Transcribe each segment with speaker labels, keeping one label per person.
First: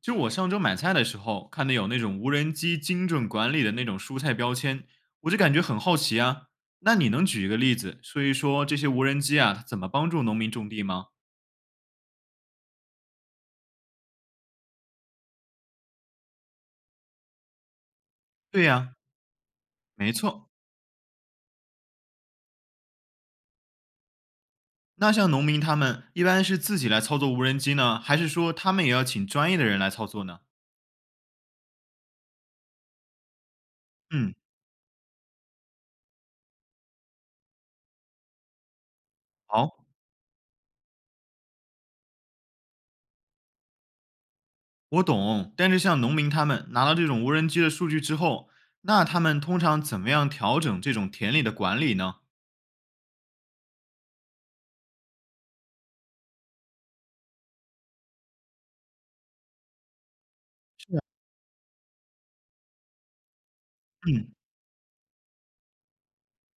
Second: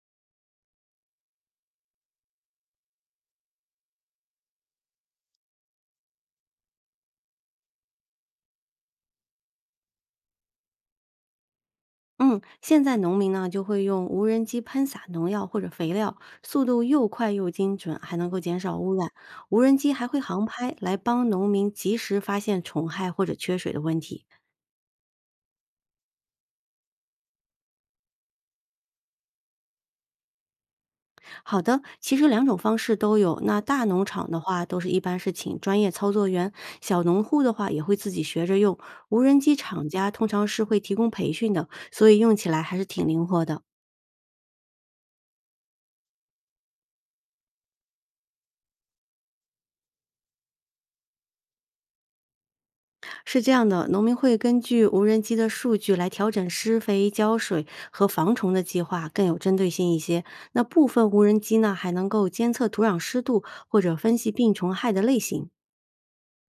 Speaker 1: 就是我上周买菜的时候看到有那种无人机精准管理的那种蔬菜标签，我就感觉很好奇啊。那你能举一个例子说一说这些无人机啊，它怎么帮助农民种地吗？
Speaker 2: 嗯，现在农民呢就会用无人机喷洒农药或者肥料，速度又快又精准，还能够减
Speaker 1: 对
Speaker 2: 少
Speaker 1: 呀、
Speaker 2: 污染。无人机还
Speaker 1: 没
Speaker 2: 会航
Speaker 1: 错。
Speaker 2: 拍，来帮农民及时发现虫害或者缺水的问题。
Speaker 1: 那像农民他们一般是自己来操作无人机呢，还是说他们也要请专业的人来操作呢？
Speaker 2: 好的，其实两种方式都有。那大农场
Speaker 1: 嗯，
Speaker 2: 的话，都是一般是请专业操作员；小农户的话，也会自己学着用。无人机
Speaker 1: 好，
Speaker 2: 厂家通常是会提供培训的，所以用起来还是挺灵活的。
Speaker 1: 我懂。但是像农民他们拿到这种无人机的数据之后，那他们通常怎么样调整这种田里的管理呢？
Speaker 2: 是这样的，农民会根据无人机的数据来调整施肥、浇水和防虫的计划，更有针对性一些。那部分无人机呢，还能够监测土壤湿度或者分析
Speaker 1: 嗯，
Speaker 2: 病虫害的类型。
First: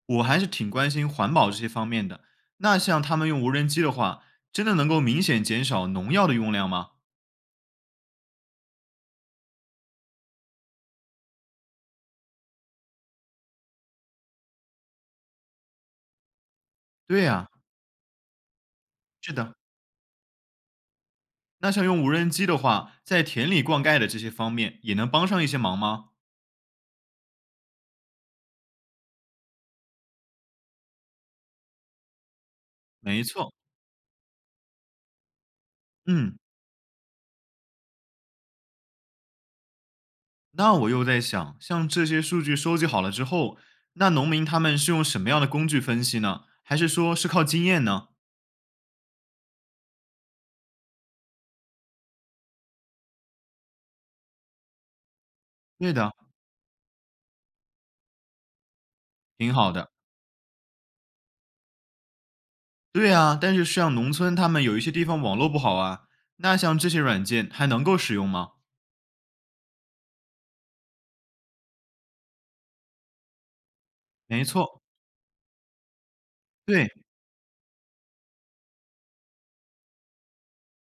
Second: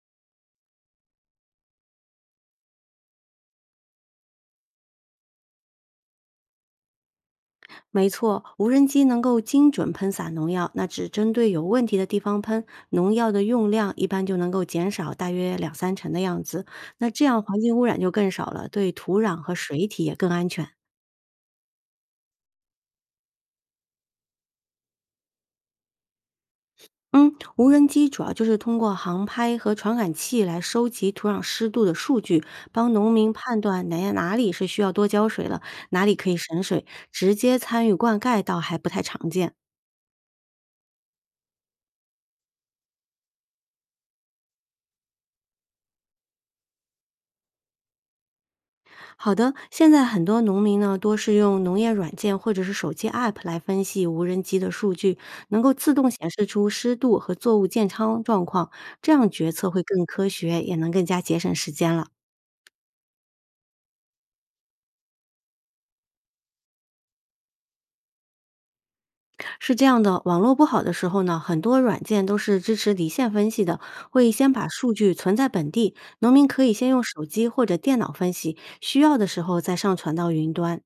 Speaker 1: 我还是挺关心环保这些方面的。那像他们用无人机的话，真的能够明显减少农药的用量吗？
Speaker 2: 没错，无人机能够精准喷洒农药，那只针对有问题的地方喷，农药的用量一般就能够减少大约两三成的样子。那
Speaker 1: 对
Speaker 2: 这样
Speaker 1: 呀、
Speaker 2: 环境污染就更少了，对土
Speaker 1: 是
Speaker 2: 壤和
Speaker 1: 的。
Speaker 2: 水体也更安全。
Speaker 1: 那像用无人机的话，在田里灌溉的这些方面，也能帮上一些忙吗？
Speaker 2: 嗯，无人机主要就是通过航拍和传感器来收集土壤湿度的数据，帮农
Speaker 1: 没
Speaker 2: 民
Speaker 1: 错，
Speaker 2: 判断哪里是需要多浇水了，哪里可以
Speaker 1: 嗯。
Speaker 2: 省水，直接参与灌溉倒还不太常见。
Speaker 1: 那我又在想，像这些数据收集好了之后，那农民他们是用什么样的工具分析呢？还是说是靠经验呢？
Speaker 2: 好的，现在很多农民呢多是用农业软件或者是手机 App 来分析无人机的数据，能够
Speaker 1: 对
Speaker 2: 自动
Speaker 1: 的，
Speaker 2: 显示出湿度和作物健康状况，这样决
Speaker 1: 挺
Speaker 2: 策
Speaker 1: 好
Speaker 2: 会
Speaker 1: 的。
Speaker 2: 更科学，也能更加节省时间了。
Speaker 1: 对啊，但是像农村他们有一些地方网络不好啊，那像这些软件还能够使用吗？
Speaker 2: 是这样的，网络不好的时候呢，很多软件都是支持离线分析的，会
Speaker 1: 没
Speaker 2: 先把
Speaker 1: 错，
Speaker 2: 数据存在本地，农民可以
Speaker 1: 对。
Speaker 2: 先用手机或者电脑分析，需要的时候再上传到云端。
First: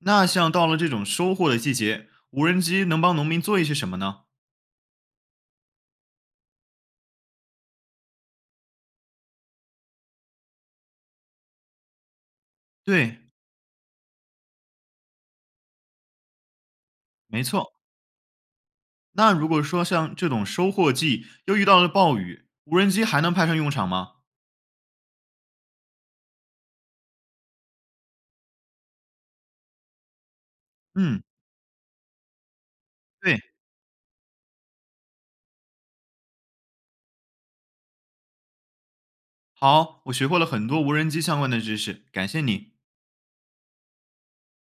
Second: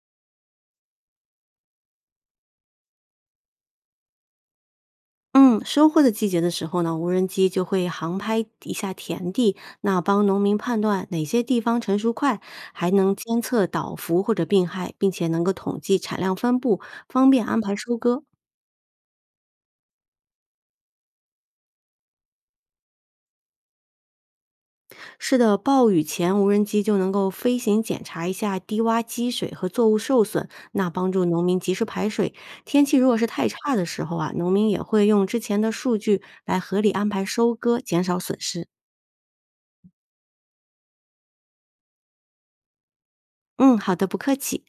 Speaker 1: 那像到了这种收获的季节，无人机能帮农民做一些什么呢？
Speaker 2: 嗯，收获的季节的时候呢，无人机就会航拍一下田地，那帮农民判断哪些地方成熟快，还能
Speaker 1: 对，
Speaker 2: 监测倒伏或者病害，并且能够统计产量分布，方
Speaker 1: 没
Speaker 2: 便安
Speaker 1: 错。
Speaker 2: 排收割。
Speaker 1: 那如果说像这种收获季又遇到了暴雨，无人机还能派上用场吗？
Speaker 2: 是的，暴雨前无人机就能够飞行检查一下低洼积水和作物受损，那帮
Speaker 1: 嗯，
Speaker 2: 助农民及时排水。天气如果是
Speaker 1: 对。
Speaker 2: 太差的时候啊，农民也会用之前的数据来合理安排收割，减少损失。
Speaker 1: 好，我学会了很多无人机相关的知识，感谢你。
Speaker 2: 嗯，好的，不客气。